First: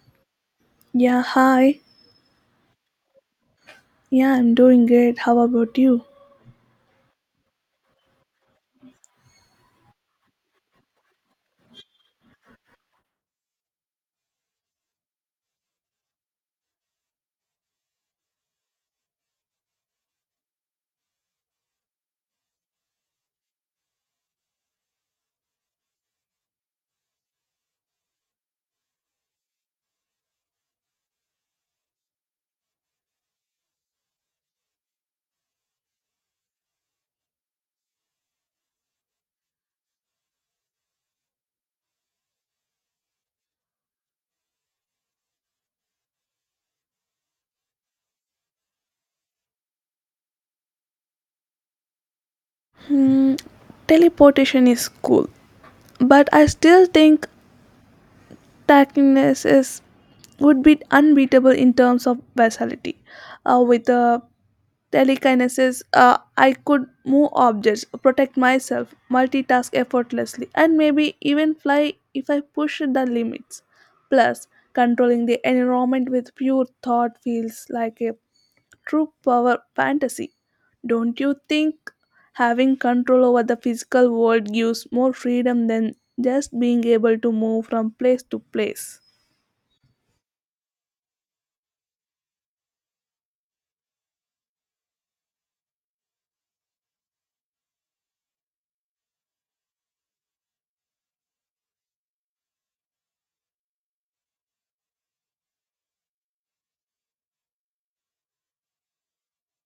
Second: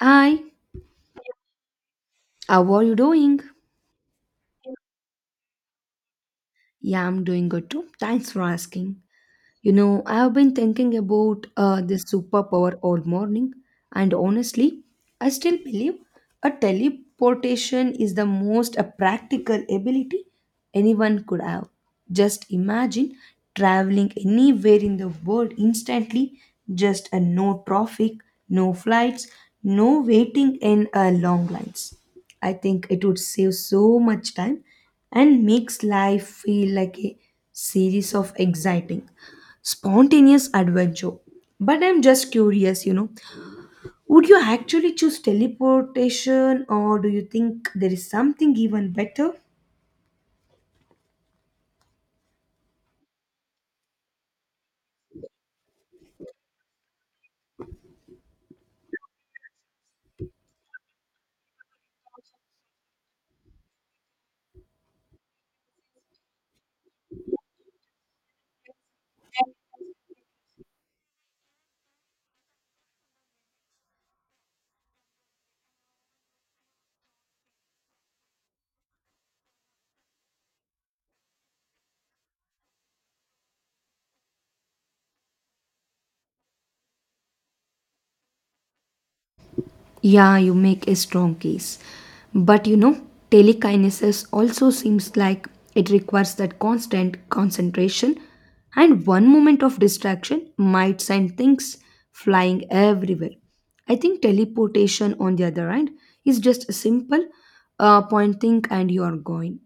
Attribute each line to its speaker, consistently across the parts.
Speaker 1: Hi,
Speaker 2: Yeah, hi.
Speaker 1: how are you doing?
Speaker 2: Yeah, I'm doing great. How about you?
Speaker 1: Yeah, I'm doing good too. Thanks for asking. You know, I've been thinking about this superpower all morning, and honestly, I still believe a teleportation is the most practical ability anyone could have. Just imagine traveling anywhere in the world instantly, just no traffic, no flights, no waiting in long lines. I think it would save so much time and makes life feel like a series of exciting spontaneous adventure. But I'm just curious, you know, would you actually choose teleportation, or do you think there is something even better?
Speaker 2: Hmm, teleportation is cool, but I still think tackiness is would be unbeatable in terms of versatility. With the telekinesis, I could move objects, protect myself, multitask effortlessly, and maybe even fly if I push the limits. Plus, controlling the environment with pure thought feels like a true power fantasy. Don't you think having control over the physical world gives more freedom than just being able to move from place to place?
Speaker 1: Yeah, you make a strong case. But you know, telekinesis also seems like it requires that constant concentration, and one moment of distraction might send things flying everywhere. I think teleportation, on the other hand, is just a simple pointing and you are going.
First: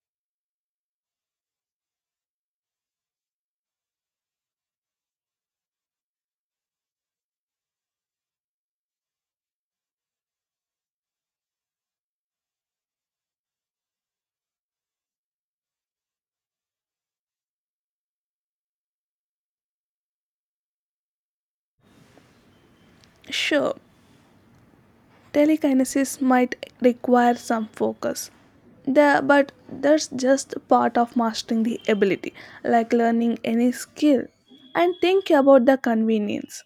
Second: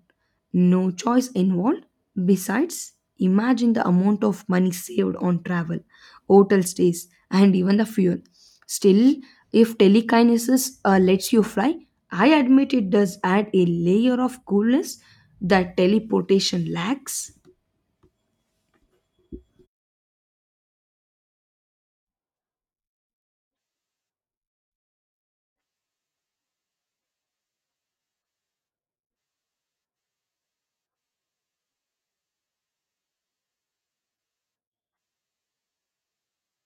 Speaker 1: No choice involved. Besides, imagine the amount of money saved on travel, hotel stays, and even the fuel. Still, if telekinesis lets you fly, I admit it does add a layer of coolness that teleportation lacks.
Speaker 2: Sure, telekinesis might require some focus the but that's just part of mastering the ability like learning any skill and think about the convenience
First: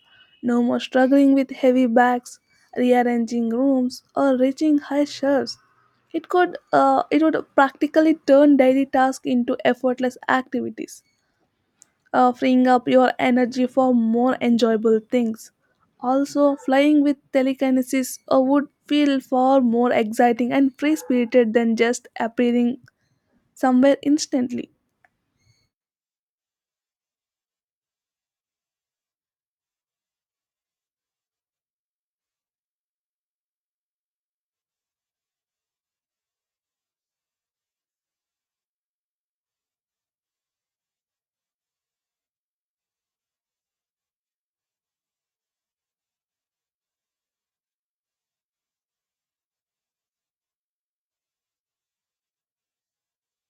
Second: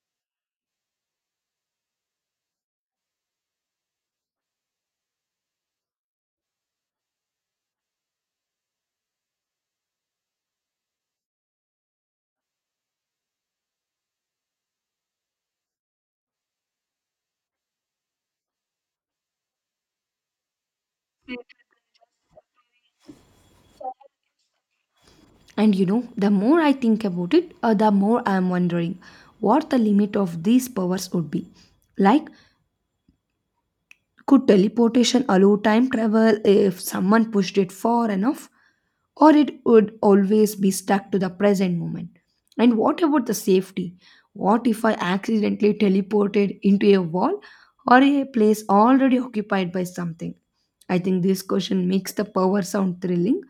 Speaker 2: no more struggling with heavy bags rearranging rooms or reaching high shelves it could it would practically turn daily tasks into effortless activities freeing up your energy for more enjoyable things. Also, flying with telekinesis would feel far more exciting and free spirited than just appearing somewhere instantly.
Speaker 1: And you know, the more I think about it, the more I am wondering what the limit of these powers would be. Like, could teleportation allow time travel if someone pushed it far enough? Or it would always be stuck to the present moment? And what about the safety? What if I accidentally teleported into a wall or a place already occupied by something? I think this question makes the power sound thrilling,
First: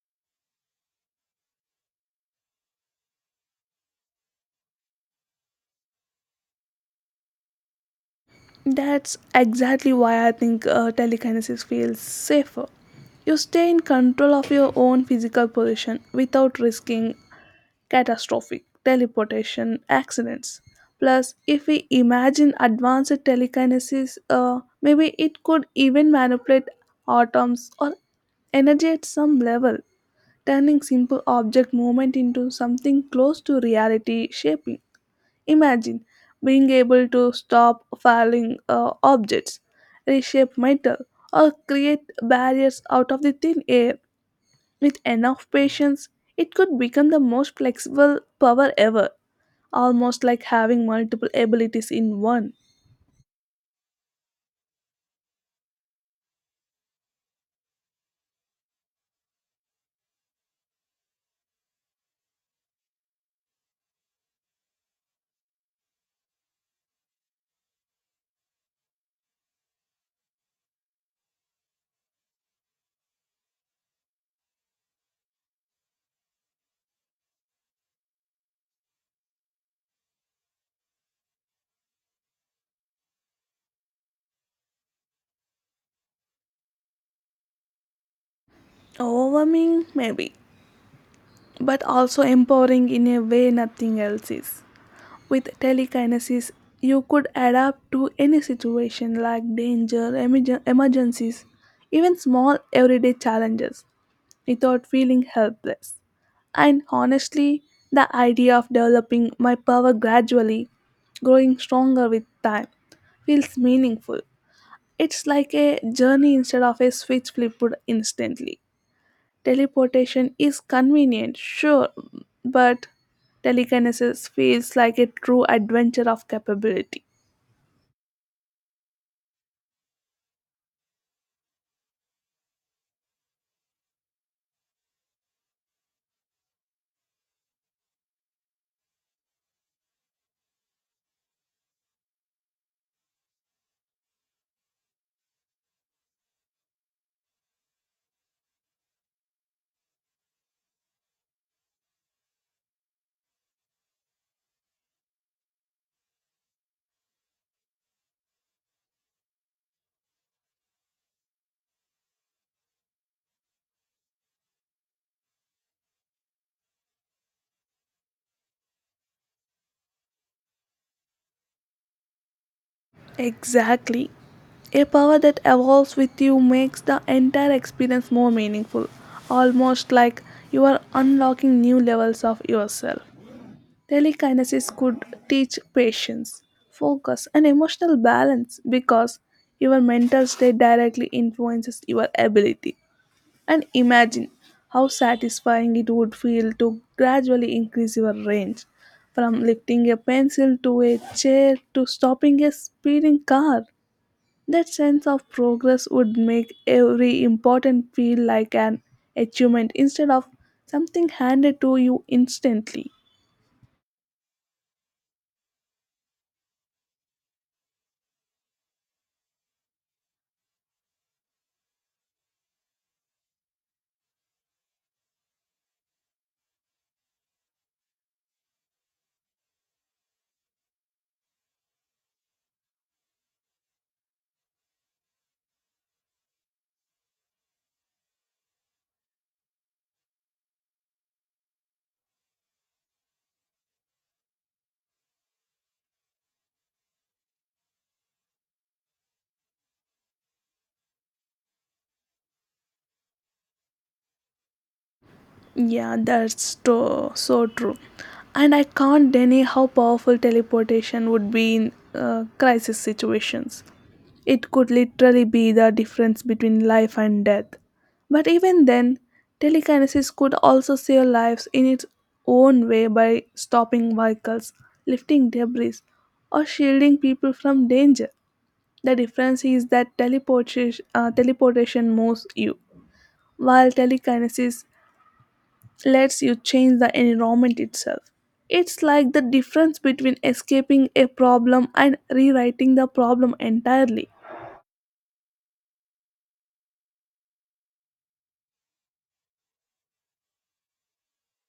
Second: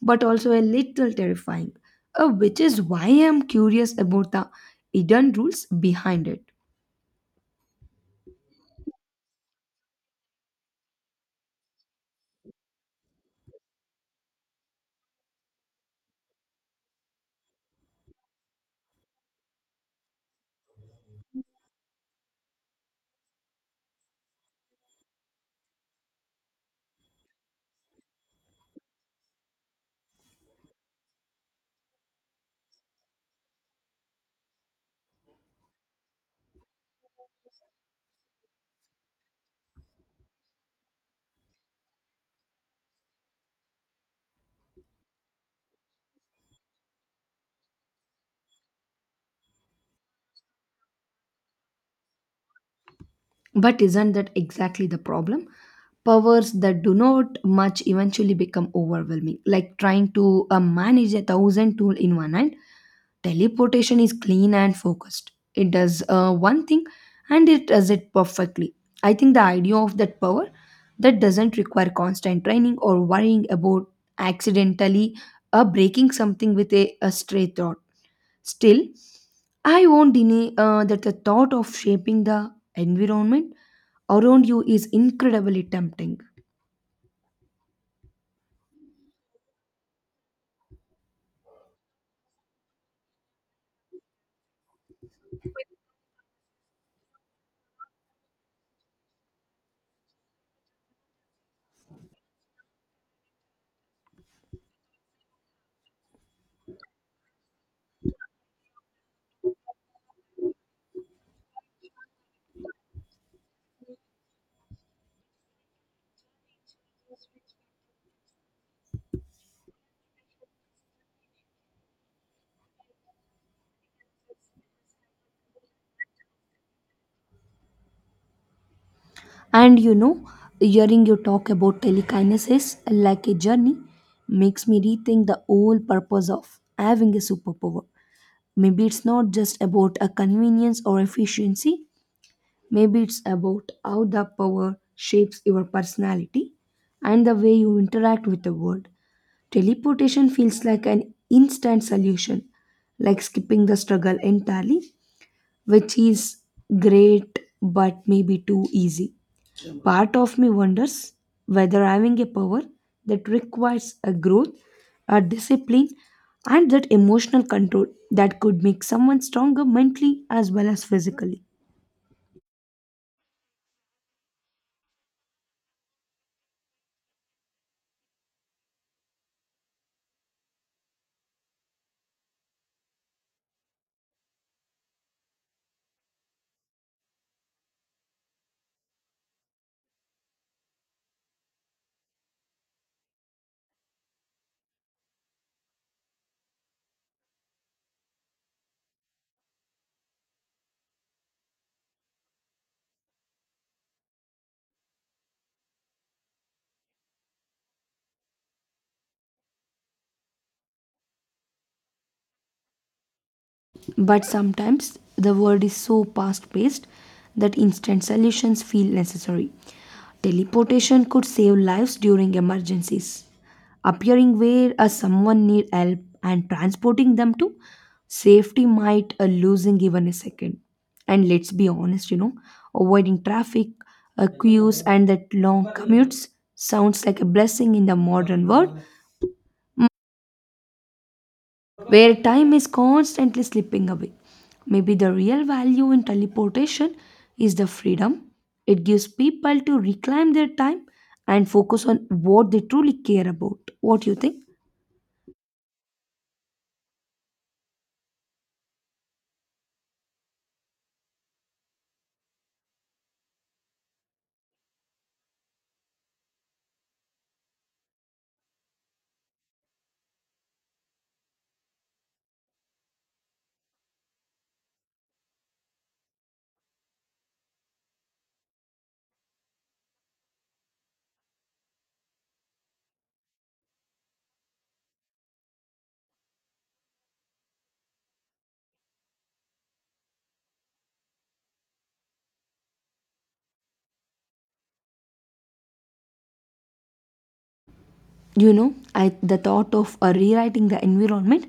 Speaker 1: but also a little terrifying, which is why I'm curious about the hidden rules behind it.
Speaker 2: That's exactly why I think telekinesis feels safer. You stay in control of your own physical position without risking catastrophic teleportation accidents. Plus, if we imagine advanced telekinesis, maybe it could even manipulate atoms or energy at some level, turning simple object movement into something close to reality shaping. Imagine being able to stop falling objects, reshape metal, or create barriers out of the thin air with enough patience, it could become the most flexible power ever, almost like having multiple abilities in one.
Speaker 1: But isn't that exactly the problem? Powers that do not much eventually become overwhelming, like trying to manage a thousand tools in one hand. Teleportation is clean and focused. It does one thing and it does it perfectly. I think the idea of that power that doesn't require constant training or worrying about accidentally breaking something with a stray thought. Still, I won't deny that the thought of shaping the environment around you is incredibly tempting.
Speaker 2: Overwhelming, maybe, but also empowering in a way nothing else is. With telekinesis, you could adapt to any situation like danger, emergencies, even small everyday challenges without feeling helpless. And honestly, the idea of developing my power gradually, growing stronger with time, feels meaningful. It's like a journey instead of a switch flipped instantly. Teleportation is convenient, sure, but telekinesis feels like a true adventure of capability.
Speaker 1: And you know, hearing you talk about telekinesis like a journey makes me rethink the whole purpose of having a superpower. Maybe it's not just about a convenience or efficiency, maybe it's about how the power shapes your personality and the way you interact with the world. Teleportation feels like an instant solution, like skipping the struggle entirely, which is great but maybe too easy. Part of me wonders whether having a power that requires a growth, a discipline, and that emotional control that could make someone stronger mentally as well as physically.
Speaker 2: Exactly. A power that evolves with you makes the entire experience more meaningful, almost like you are unlocking new levels of yourself. Telekinesis could teach patience, focus, and emotional balance because your mental state directly influences your ability. And imagine how satisfying it would feel to gradually increase your range from lifting a pencil to a chair to stopping a speeding car. That sense of progress would make every important feel like an achievement instead of something handed to you instantly.
Speaker 1: But sometimes the world is so fast paced that instant solutions feel necessary. Teleportation could save lives during emergencies, appearing where someone need help and transporting them to safety might losing even a second. And let's be honest, you know, avoiding traffic, queues, and that long commutes sounds like a blessing in the modern world where time is constantly slipping away. Maybe the real value in teleportation is the freedom it gives people to reclaim their time and focus on what they truly care about. What do you think?
Speaker 2: Yeah, so true. And I can't deny how powerful teleportation would be in crisis situations. It could literally be the difference between life and death. But even then, telekinesis could also save lives in its own way by stopping vehicles, lifting debris, or shielding people from danger. The difference is that teleportation moves you, while telekinesis lets you change the environment itself. It's like the difference between escaping a problem and rewriting the problem entirely.
Speaker 1: You know, I, the thought of rewriting the environment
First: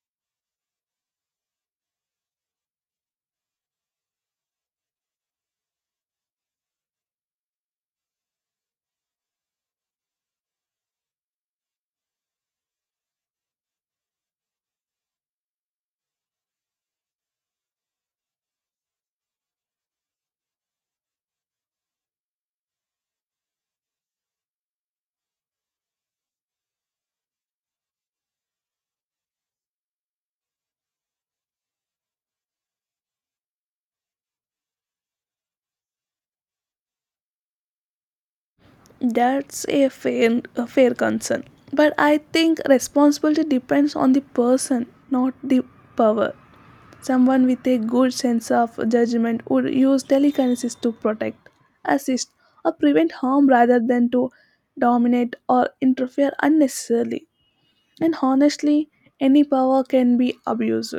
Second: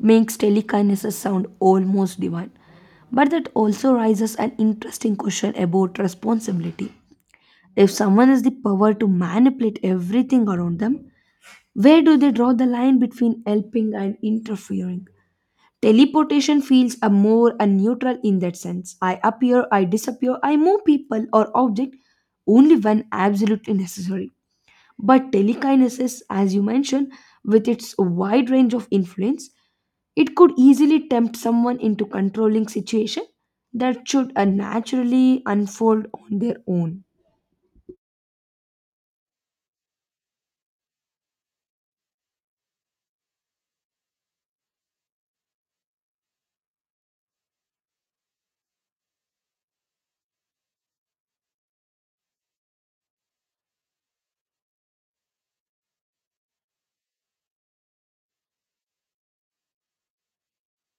Speaker 1: makes telekinesis sound almost divine. But that also raises an interesting question about responsibility. If someone has the power to manipulate everything around them, where do they draw the line between helping and interfering? Teleportation feels a more a neutral in that sense. I appear, I disappear, I move people or object only when absolutely necessary. But telekinesis, as you mentioned, with its wide range of influence, it could easily tempt someone into controlling situation that should naturally unfold on their own.
Speaker 2: That's a fair concern. But I think responsibility depends on the person, not the power. Someone with a good sense of judgment would use telekinesis to protect, assist, or prevent harm rather than to dominate or interfere unnecessarily. And honestly, any power can be abused.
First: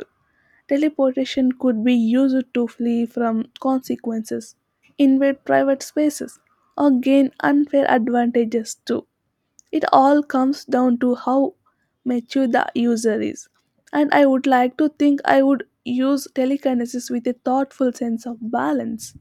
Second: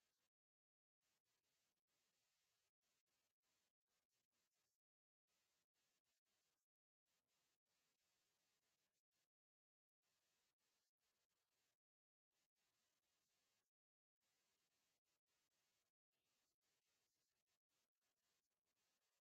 Speaker 2: Teleportation could be used to flee from consequences, invade private spaces, or gain unfair advantages too. It all comes down to how mature the user is. And I would like to think I would use telekinesis with a thoughtful sense of balance.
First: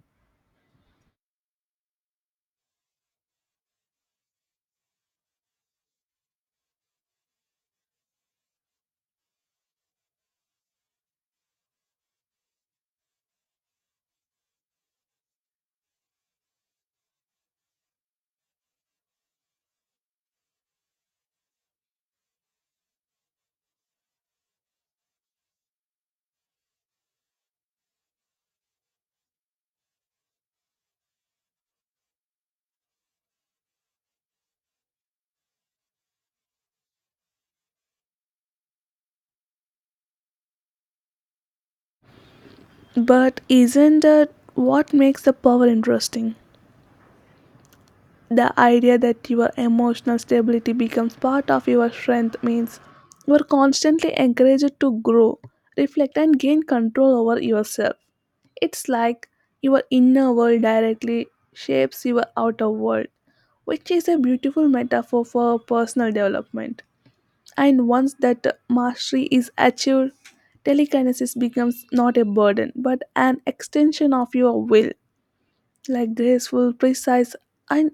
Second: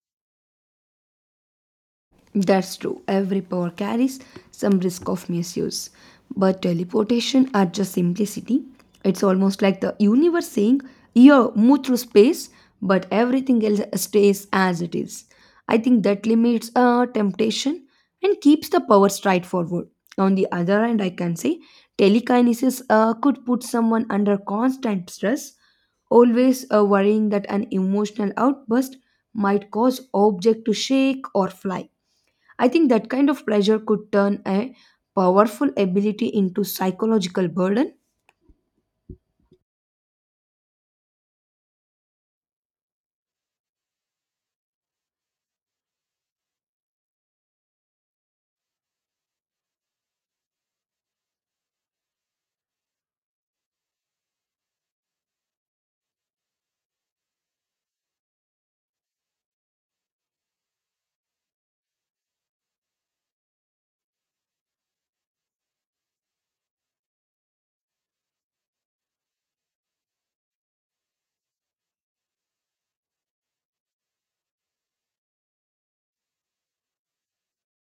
Speaker 1: That's true. Every power carries some risk of misuse. But teleportation at just simplicity, it's almost like the universe saying, "Yeah, move through space, but everything else stays as it is." I think that limits temptation and keeps the power straightforward. On the other hand, I can say telekinesis could put someone under constant stress, always worrying that an emotional outburst might cause object to shake or fly. I think that kind of pressure could turn a powerful ability into psychological burden.
Speaker 2: But isn't that what makes the power interesting? The idea that your emotional stability becomes part of your strength means you are constantly encouraged to grow, reflect, and gain control over yourself. It's like your inner world directly shapes your outer world, which is a beautiful metaphor for personal development. And once that mastery is achieved, telekinesis becomes not a burden but an extension of your will, like graceful, precise, and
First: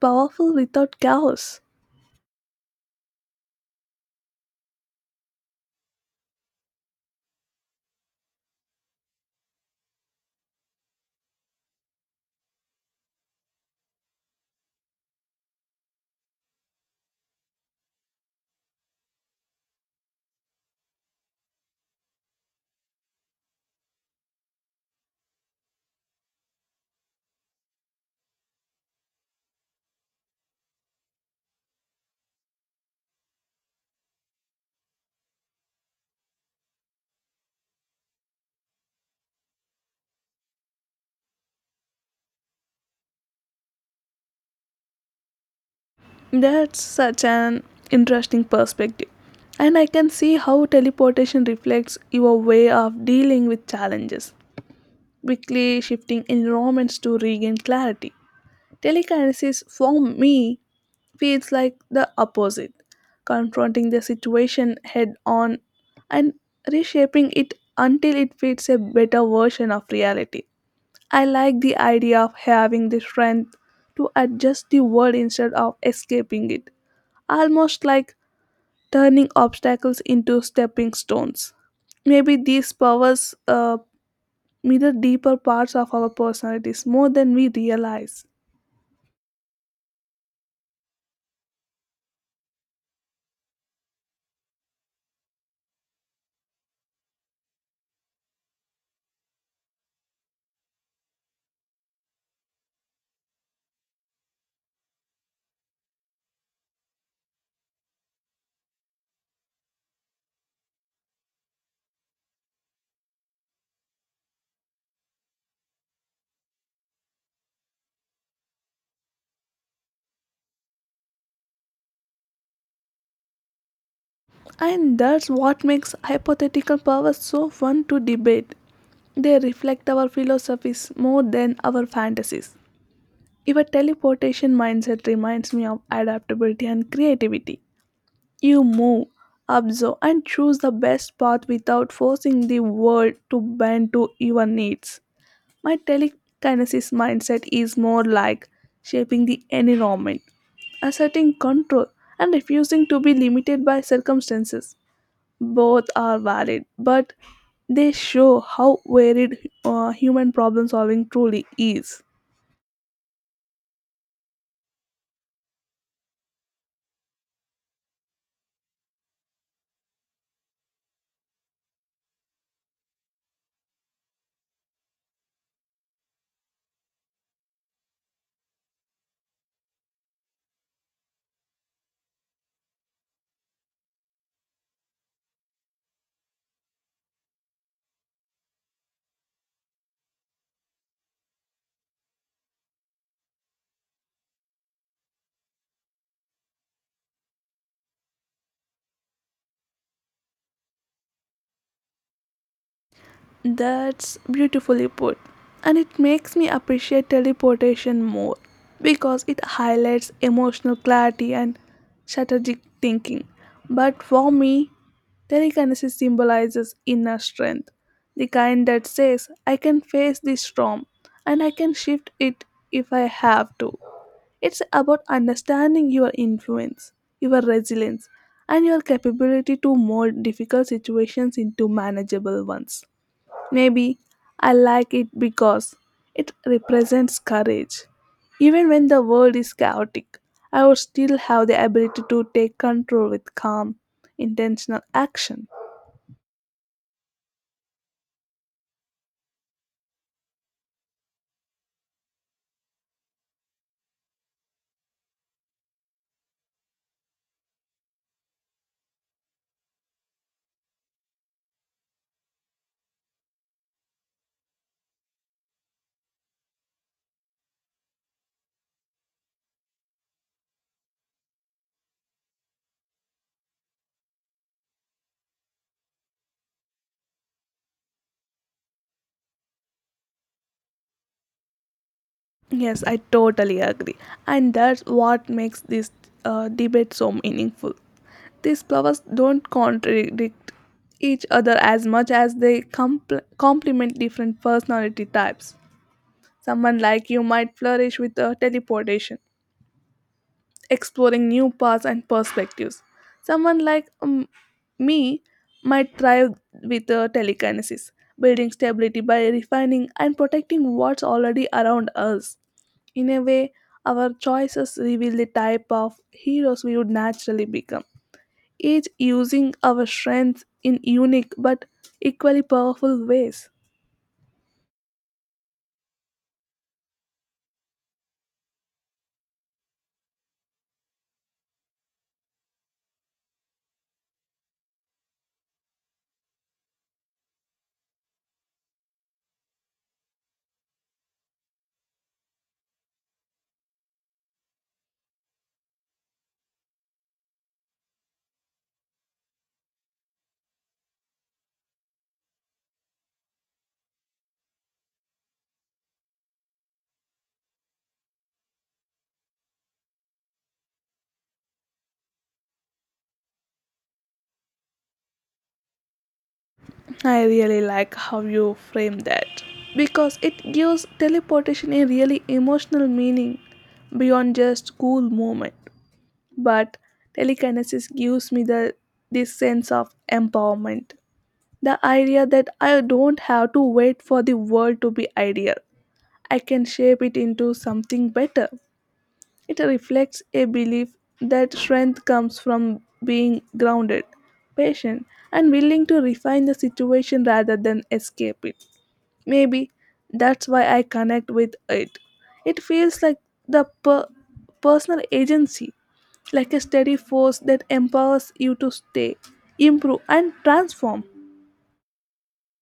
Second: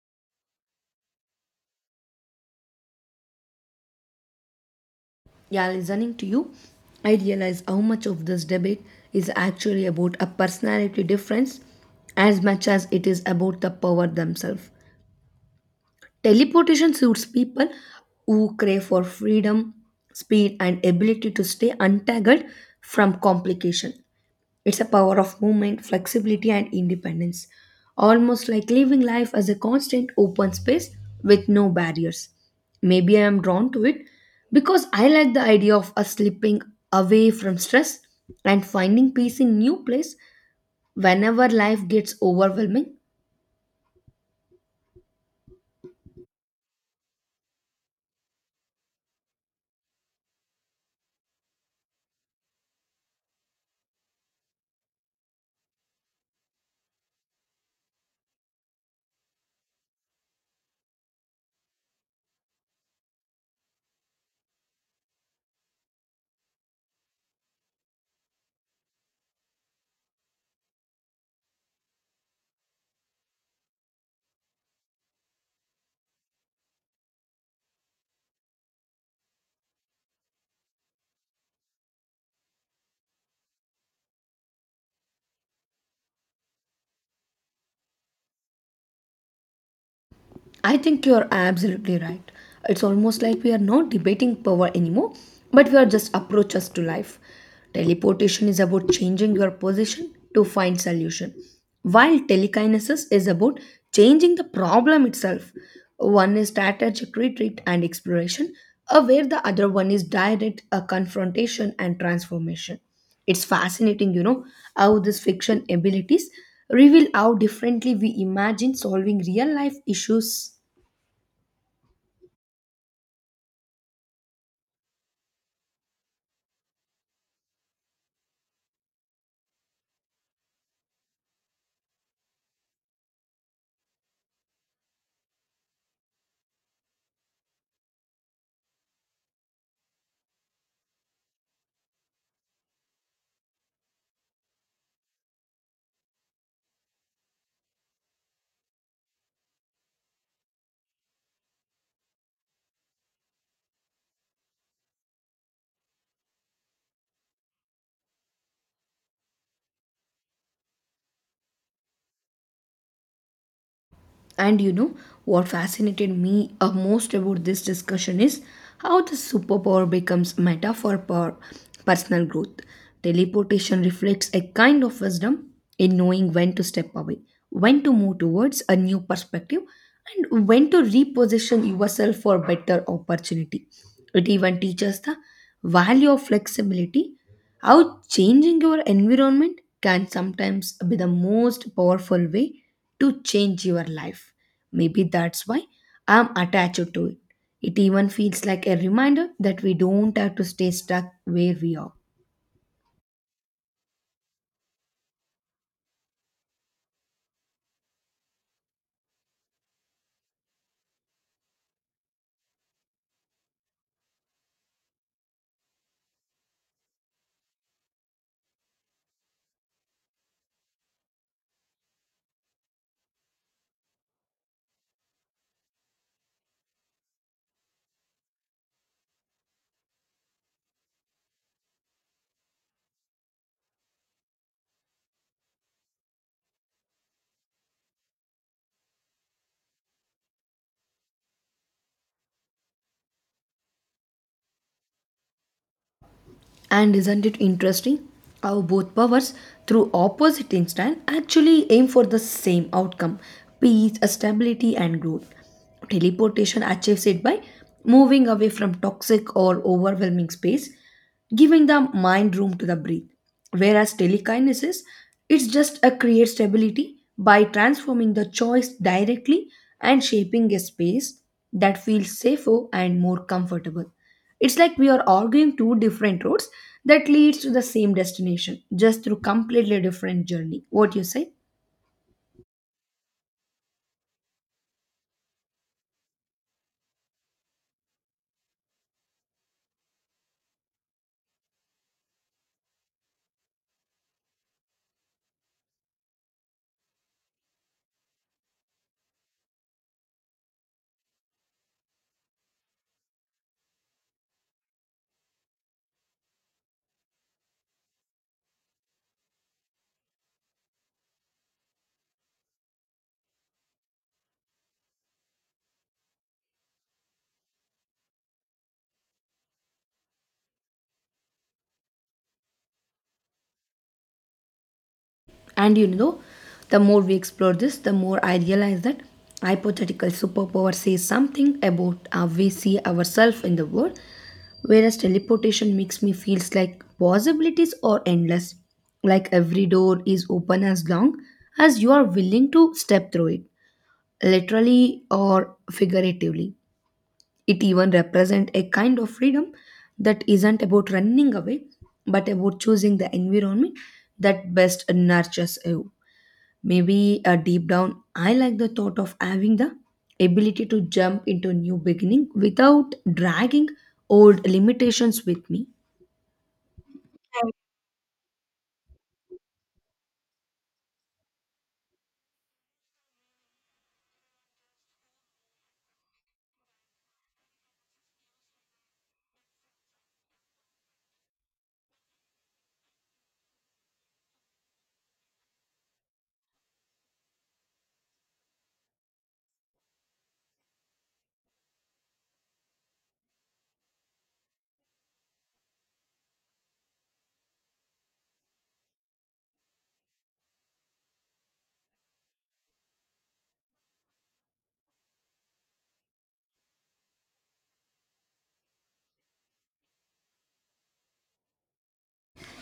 Speaker 2: powerful without chaos.
Speaker 1: Yeah, listening to you, I realize how much of this debate is actually about a personality difference as much as it is about the power themselves. Teleportation suits people who crave for freedom, speed, and ability to stay untangled from complication. It's a power of movement, flexibility, and independence, almost like living life as a constant open space with no barriers. Maybe I am drawn to it because I like the idea of us slipping away from stress and finding peace in new place whenever life gets overwhelming.
Speaker 2: That's such an interesting perspective. And I can see how teleportation reflects your way of dealing with challenges, quickly shifting environments to regain clarity. Telekinesis, for me, feels like the opposite, confronting the situation head on and reshaping it until it fits a better version of reality. I like the idea of having the strength to adjust the world instead of escaping it, almost like turning obstacles into stepping stones. Maybe these powers mirror deeper parts of our personalities more than we realize.
Speaker 1: I think you're absolutely right. It's almost like we are not debating power anymore, but we are just approaches to life. Teleportation is about changing your position to find solution, while telekinesis is about changing the problem itself. One is strategic retreat and exploration, where the other one is direct confrontation and transformation. It's fascinating, you know, how these fiction abilities reveal how differently we imagine solving real life issues.
Speaker 2: And that's what makes hypothetical powers so fun to debate. They reflect our philosophies more than our fantasies. Your teleportation mindset reminds me of adaptability and creativity. You move, observe, and choose the best path without forcing the world to bend to your needs. My telekinesis mindset is more like shaping the environment, asserting control, and refusing to be limited by circumstances. Both are valid, but they show how varied human problem solving truly is.
Speaker 1: And you know what fascinated me most about this discussion is how the superpower becomes meta for personal growth. Teleportation reflects a kind of wisdom in knowing when to step away, when to move towards a new perspective, and when to reposition yourself for better opportunity. It even teaches the value of flexibility, how changing your environment can sometimes be the most powerful way to change your life. Maybe that's why I'm attached to it. It even feels like a reminder that we don't have to stay stuck where we are.
Speaker 2: That's beautifully put. And it makes me appreciate teleportation more because it highlights emotional clarity and strategic thinking. But for me, telekinesis symbolizes inner strength, the kind that says, I can face this storm and I can shift it if I have to. It's about understanding your influence, your resilience, and your capability to mold difficult situations into manageable ones. Maybe I like it because it represents courage. Even when the world is chaotic, I would still have the ability to take control with calm, intentional action.
Speaker 1: And isn't it interesting how both powers, through opposite instinct, actually aim for the same outcome: peace, stability, and growth? Teleportation achieves it by moving away from toxic or overwhelming space, giving the mind room to the breathe. Whereas telekinesis, it's just a create stability by transforming the choice directly and shaping a space that feels safer and more comfortable. It's like we are arguing two different roads that leads to the same destination, just through completely different journey. What you say?
Speaker 2: Yes, I totally agree. And that's what makes this debate so meaningful. These flowers don't contradict each other as much as they complement different personality types. Someone like you might flourish with teleportation exploring new paths and perspectives. Someone like me might thrive with telekinesis, building stability by refining and protecting what's already around us. In a way, our choices reveal the type of heroes we would naturally become, each using our strengths in unique but equally powerful ways.
Speaker 1: And you know, the more we explore this, the more I realize that hypothetical superpower says something about how we see ourselves in the world, whereas teleportation makes me feels like possibilities are endless, like every door is open as long as you are willing to step through it, literally or figuratively. It even represents a kind of freedom that isn't about running away, but about choosing the environment that best nurtures you. Maybe deep down, I like the thought of having the ability to jump into new beginning without dragging old limitations with me.
Speaker 2: I really like how you frame that because it gives teleportation a really emotional meaning beyond just cool moment. But telekinesis gives me the this sense of empowerment. The idea that I don't have to wait for the world to be ideal. I can shape it into something better. It reflects a belief that strength comes from being grounded, patient, and willing to refine the situation rather than escape it. Maybe that's why I connect with it. It feels like the personal agency, like a steady force that empowers you to stay, improve, and transform.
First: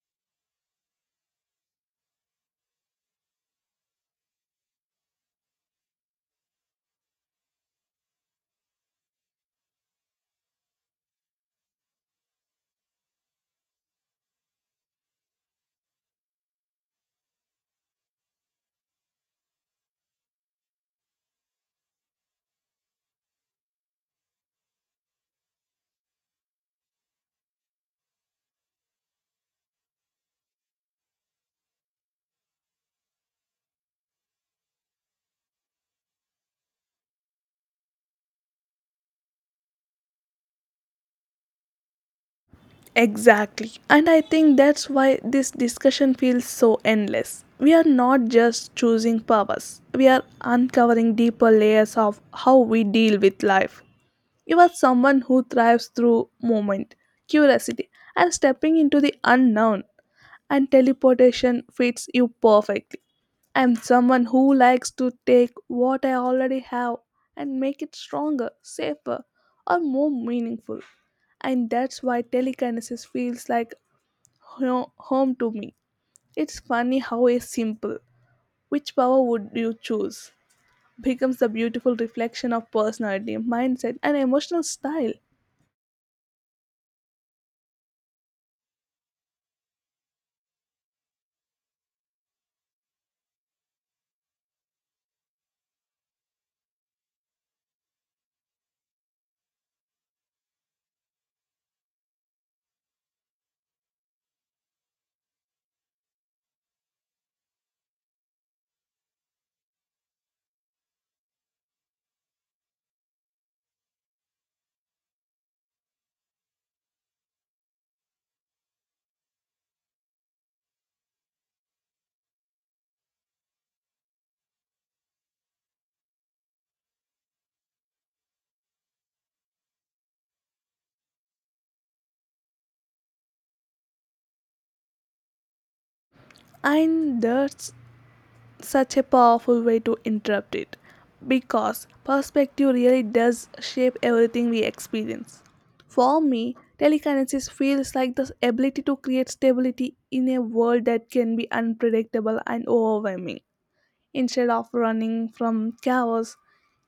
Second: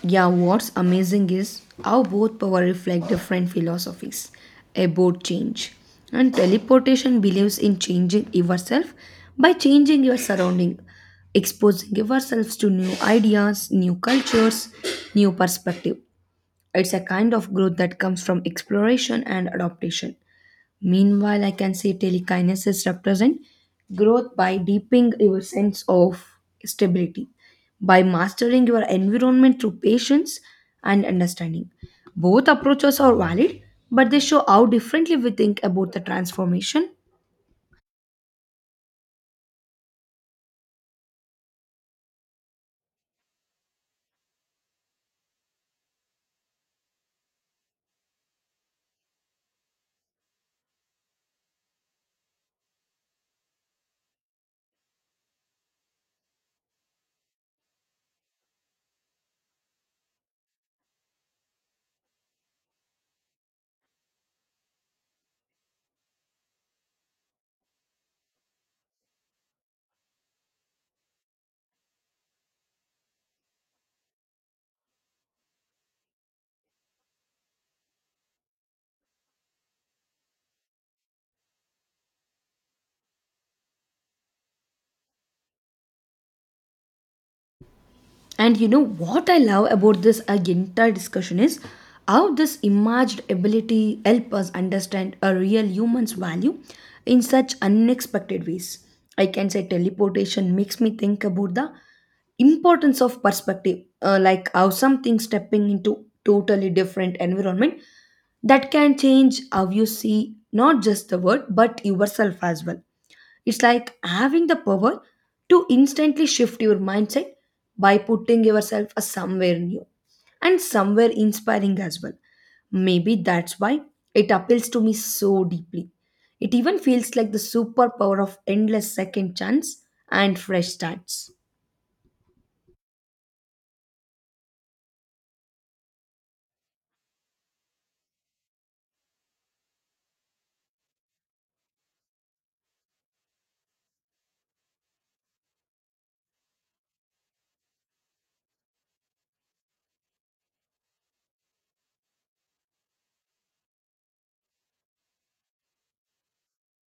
Speaker 1: Yeah, what's amazing is how both power reflect different philosophies about change. And teleportation believes in changing yourself by changing your surrounding, exposing yourselves to new ideas, new cultures, new perspective. It's a kind of growth that comes from exploration and adaptation. Meanwhile, I can say telekinesis represent growth by deepening your sense of stability, by mastering your environment through patience and understanding. Both approaches are valid, but they show how differently we think about the transformation.
Speaker 2: Exactly. And I think that's why this discussion feels so endless. We are not just choosing purpose, we are uncovering deeper layers of how we deal with life. You are someone who thrives through movement, curiosity, and stepping into the unknown, and teleportation fits you perfectly. I'm someone who likes to take what I already have and make it stronger, safer, or more meaningful. And that's why telekinesis feels like home to me. It's funny how a simple, which power would you choose, becomes the beautiful reflection of personality, mindset, and emotional style.
Speaker 1: And you know what I love about this entire discussion is how this emerged ability help us understand a real human's value in such unexpected ways. I can say teleportation makes me think about the importance of perspective, like how something stepping into totally different environment that can change how you see not just the world but yourself as well. It's like having the power to instantly shift your mindset by putting yourself a somewhere new and somewhere inspiring as well. Maybe that's why it appeals to me so deeply. It even feels like the superpower of endless second chance and fresh starts.
Speaker 2: And that's such a powerful way to interrupt it because perspective really does shape everything we experience. For me, telekinesis feels like the ability to create stability in a world that can be unpredictable and overwhelming. Instead of running from chaos,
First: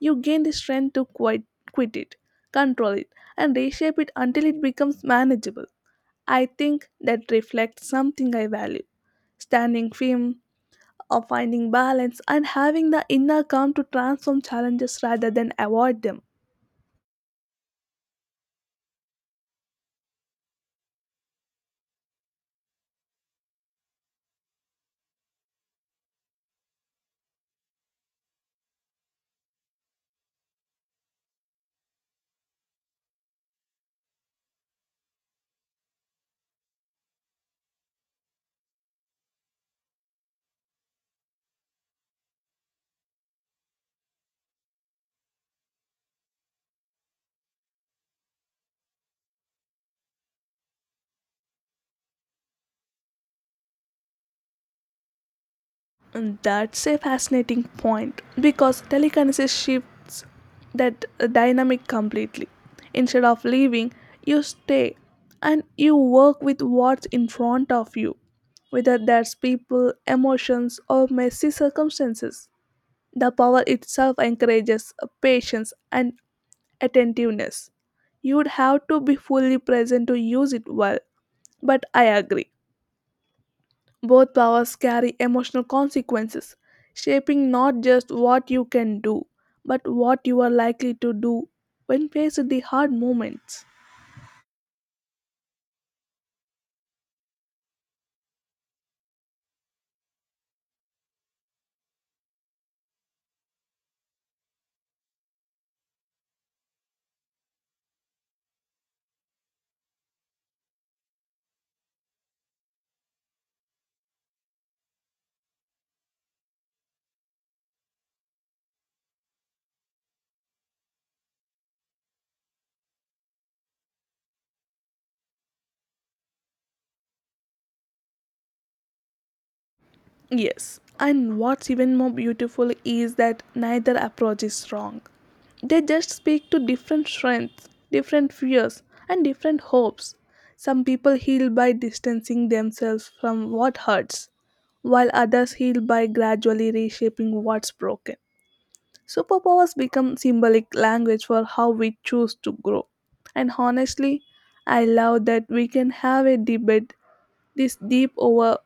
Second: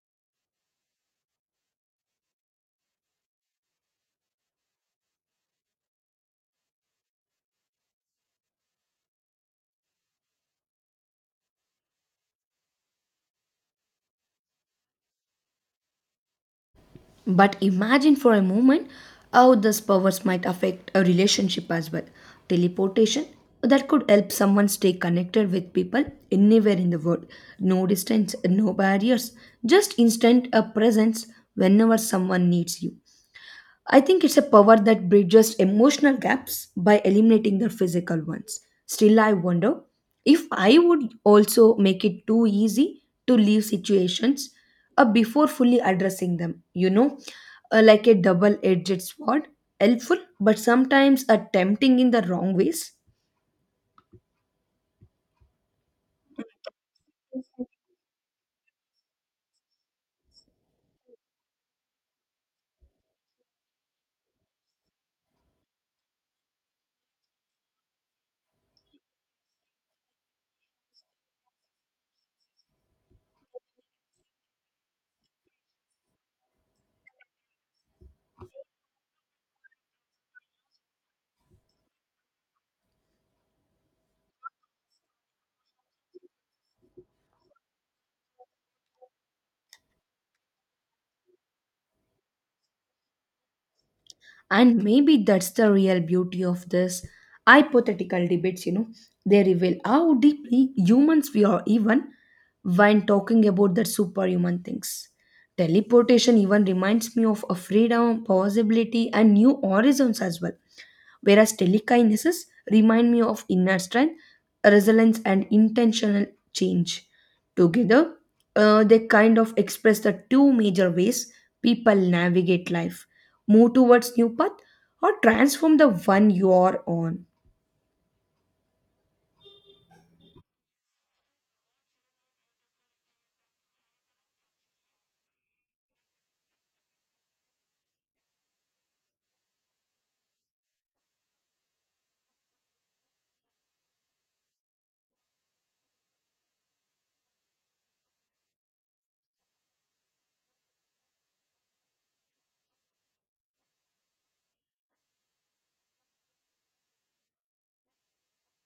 Speaker 2: you gain the strength to quit it, control it, and reshape it until it becomes manageable. I think that reflects something I value standing firm of finding balance and having the inner calm to transform challenges rather than avoid them.
Speaker 1: But imagine for a moment how these powers might affect a relationship as well. Teleportation that could help someone stay connected with people anywhere in the world. No distance, no barriers, just instant a presence whenever someone needs you. I think it's a power that bridges emotional gaps by eliminating the physical ones. Still, I wonder if I would also make it too easy to leave situations before fully addressing them, you know, like a double edged sword, helpful but sometimes tempting in the wrong ways.
Speaker 2: And that's a fascinating point because telekinesis shifts that dynamic completely. Instead of leaving, you stay and you work with what's in front of you, whether that's people, emotions, or messy circumstances. The power itself encourages patience and attentiveness. You would have to be fully present to use it well. But I agree, both powers carry emotional consequences, shaping not just what you can do, but what you are likely to do when faced with the hard moments.
Speaker 1: And maybe that's the real beauty of this hypothetical debates, you know. They reveal how deeply humans we are, even when talking about the superhuman things. Teleportation even reminds me of a freedom, possibility, and new horizons as well, whereas telekinesis remind me of inner strength, resilience, and intentional change. Together, they kind of express the two major ways people navigate life, move towards new path or transform the one you are on.
Speaker 2: Yes, and what's even more beautiful is that neither approach is wrong. They just speak to different strengths, different fears, and different hopes. Some people heal by distancing themselves from what hurts, while others heal by gradually reshaping what's broken. Superpowers become symbolic language for how we choose to grow. And honestly, I love that we can have a debate this deep over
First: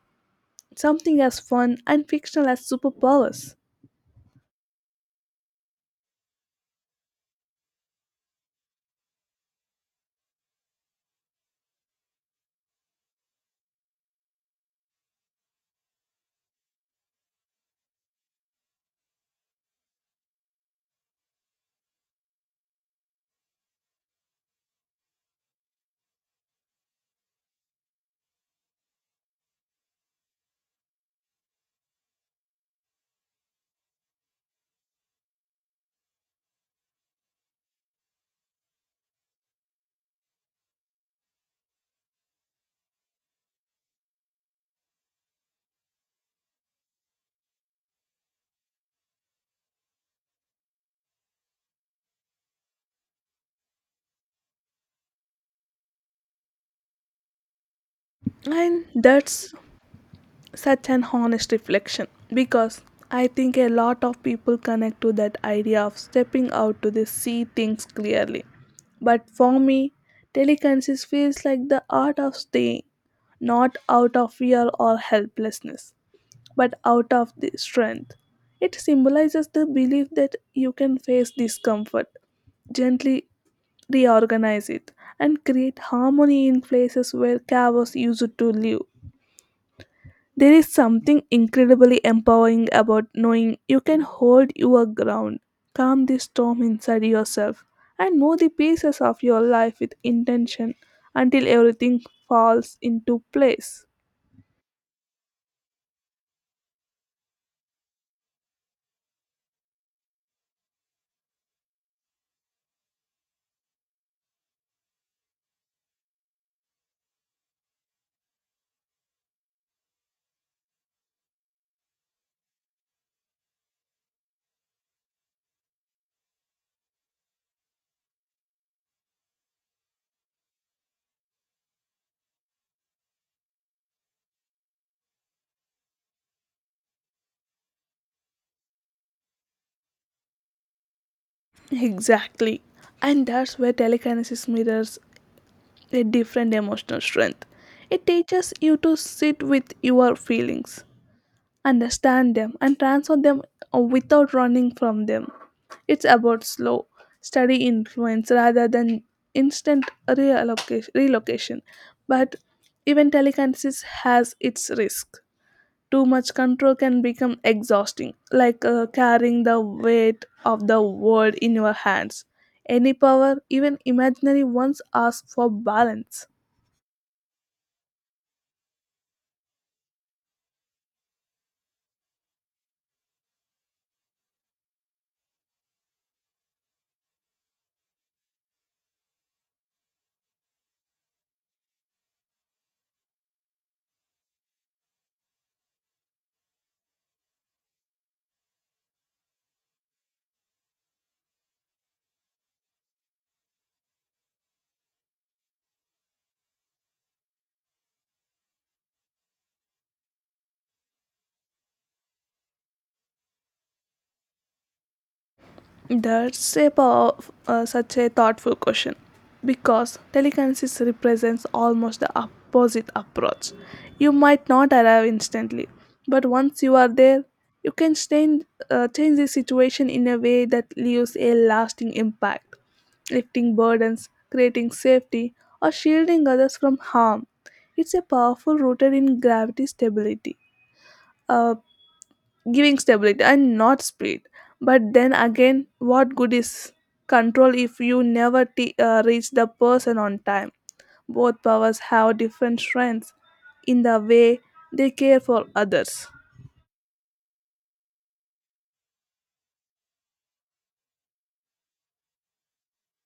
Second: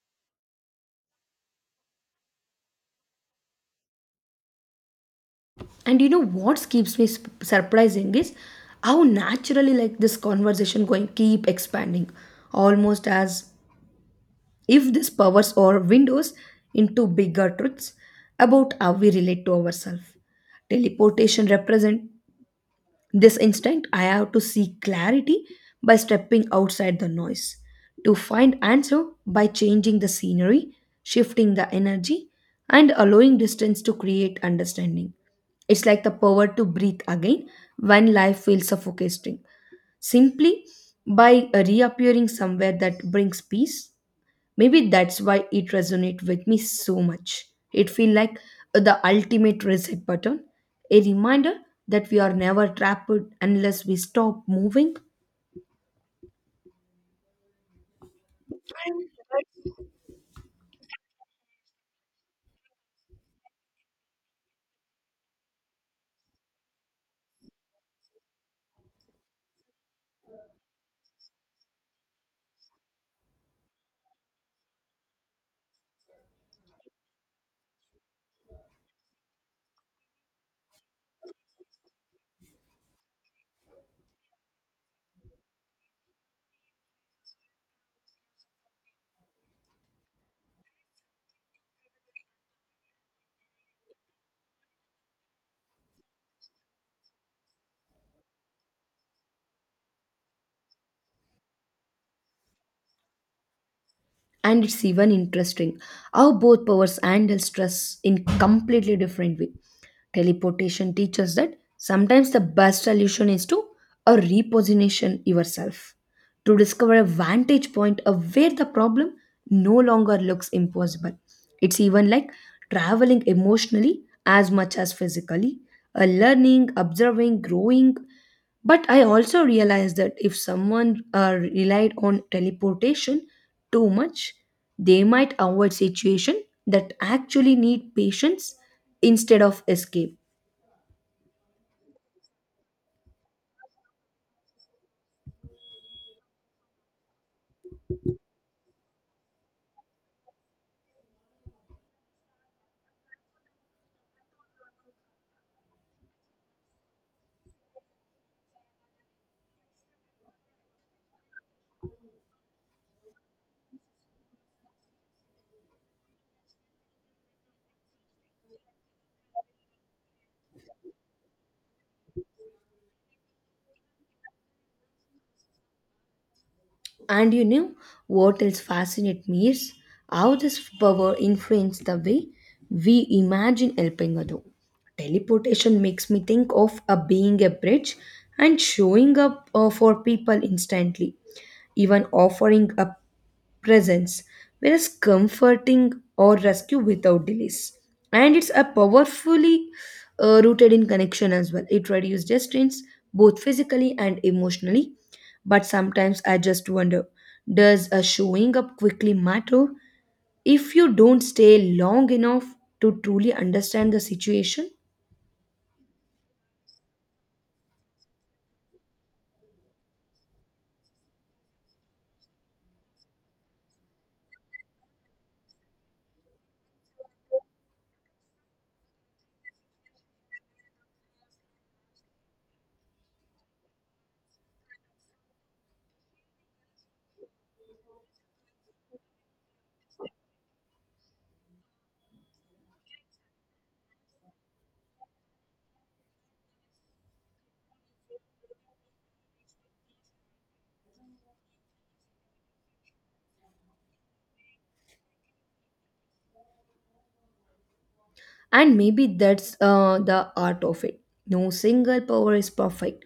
Speaker 2: something as fun and fictional as superpowers.
Speaker 1: And you know what keeps me surprising is how naturally like this conversation going keep expanding, almost as if this powers are windows into bigger truths about how we relate to ourselves. Teleportation represents this instinct I have to seek clarity by stepping outside the noise, to find answer by changing the scenery, shifting the energy, and allowing distance to create understanding. It's like the power to breathe again when life feels suffocating, simply by reappearing somewhere that brings peace. Maybe that's why it resonates with me so much. It feels like the ultimate reset button, a reminder that we are never trapped unless we stop moving.
Speaker 2: And that's such an honest reflection because I think a lot of people connect to that idea of stepping out to the see things clearly. But for me, telekinesis feels like the art of staying, not out of fear or helplessness, but out of the strength. It symbolizes the belief that you can face discomfort, gently reorganize it, and create harmony in places where chaos used to live. There is something incredibly empowering about knowing you can hold your ground, calm the storm inside yourself, and move the pieces of your life with intention until everything falls into place.
Speaker 1: And it's even interesting how both powers handle stress in completely different way. Teleportation teaches that sometimes the best solution is to a reposition yourself to discover a vantage point of where the problem no longer looks impossible. It's even like traveling emotionally as much as physically, a learning observing growing. But I also realized that if someone relied on teleportation too much, they might avoid situations that actually need patience instead of escape.
Speaker 2: Exactly. And that's where telekinesis mirrors a different emotional strength. It teaches you to sit with your feelings, understand them, and transfer them without running from them. It's about slow, steady influence rather than instant reallocation, relocation. But even telekinesis has its risk. Too much control can become exhausting, like carrying the weight of the world in your hands. Any power, even imaginary ones, asks for balance.
Speaker 1: And you know what else fascinates me is how this power influences the way we imagine helping others. Teleportation makes me think of a being a bridge and showing up for people instantly, even offering up presence, whereas comforting or rescue without delays. And it's a powerfully rooted in connection as well. It reduces distance both physically and emotionally. But sometimes I just wonder, does a showing up quickly matter if you don't stay long enough to truly understand the situation?
Speaker 2: That's a pow- Such a thoughtful question because telekinesis represents almost the opposite approach. You might not arrive instantly, but once you are there, you can change the situation in a way that leaves a lasting impact, lifting burdens, creating safety, or shielding others from harm. It's a powerful rooted in gravity stability, uh, giving stability and not speed. But then again, what good is control if you never reach the person on time? Both powers have different strengths in the way they care for others.
Speaker 1: And maybe that's the art of it. No single power is perfect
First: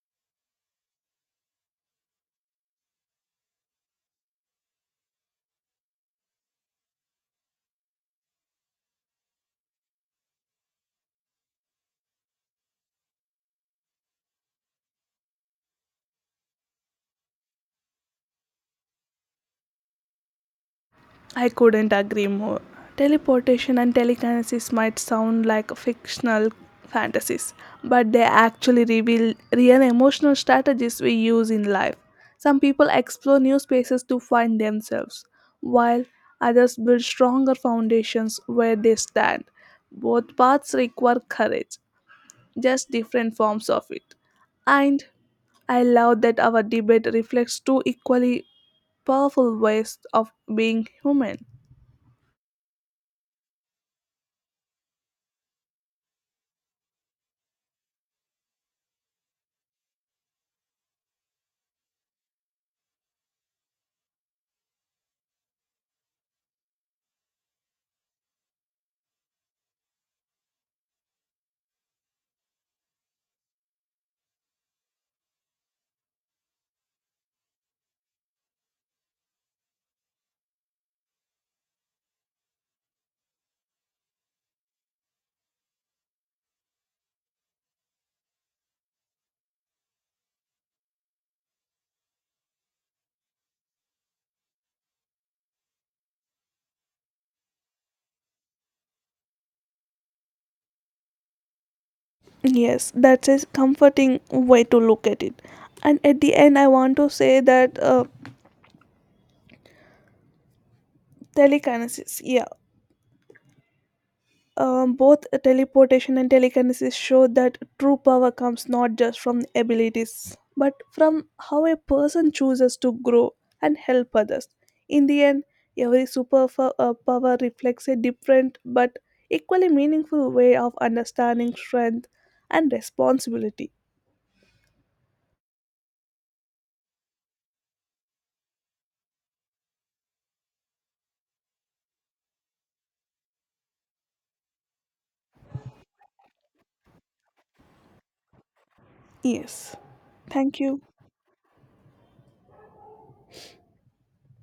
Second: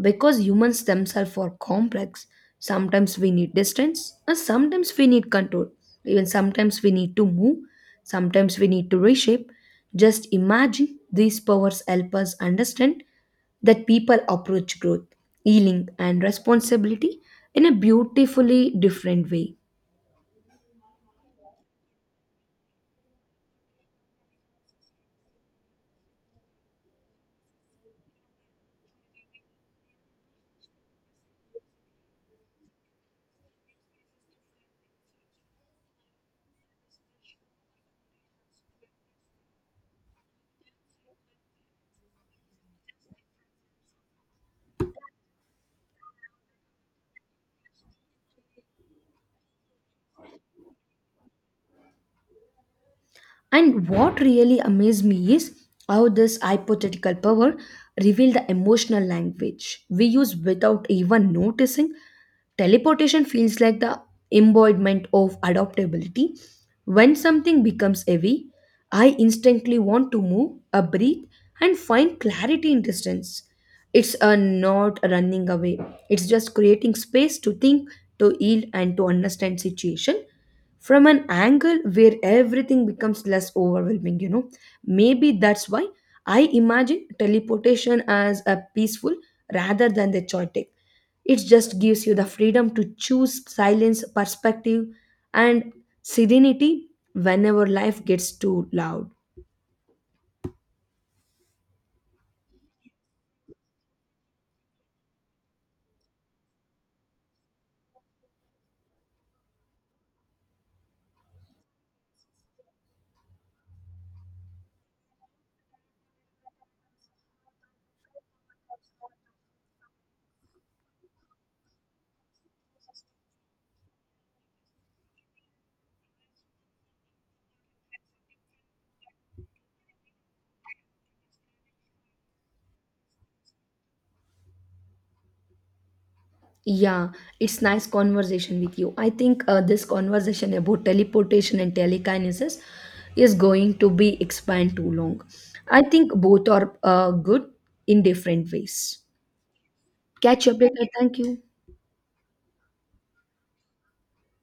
Speaker 1: because humans themselves are complex. Sometimes we need distance, and sometimes we need control. Even sometimes we need to move, sometimes we need to reshape. Just imagine these powers help us understand that people approach growth, healing, and responsibility in a beautifully different way.
Speaker 2: I couldn't agree more. Teleportation and telekinesis might sound like fictional fantasies, but they actually reveal real emotional strategies we use in life. Some people explore new spaces to find themselves, while others build stronger foundations where they stand. Both paths require courage, just different forms of it. And I love that our debate reflects two equally powerful ways of being human.
Speaker 1: And what really amazed me is how this hypothetical power revealed the emotional language we use without even noticing. Teleportation feels like the embodiment of adaptability. When something becomes heavy, I instantly want to move, a breathe, and find clarity in distance. It's a not running away. It's just creating space to think, to heal, and to understand situation from an angle where everything becomes less overwhelming, you know. Maybe that's why I imagine teleportation as a peaceful rather than the chaotic. It just gives you the freedom to choose silence perspective and serenity whenever life gets too loud.
Speaker 2: Yes, that's a comforting way to look at it. And at the end, I want to say that telekinesis, yeah, both teleportation and telekinesis show that true power comes not just from abilities, but from how a person chooses to grow and help others. In the end, every power reflects a different but equally meaningful way of understanding strength and responsibility.
Speaker 1: Yeah, it's nice conversation with you. I think this conversation about teleportation and telekinesis is going to be expand too long. I think both are good in different ways.
Speaker 2: Yes,
Speaker 1: Catch
Speaker 2: thank
Speaker 1: up
Speaker 2: you.
Speaker 1: later. Thank you.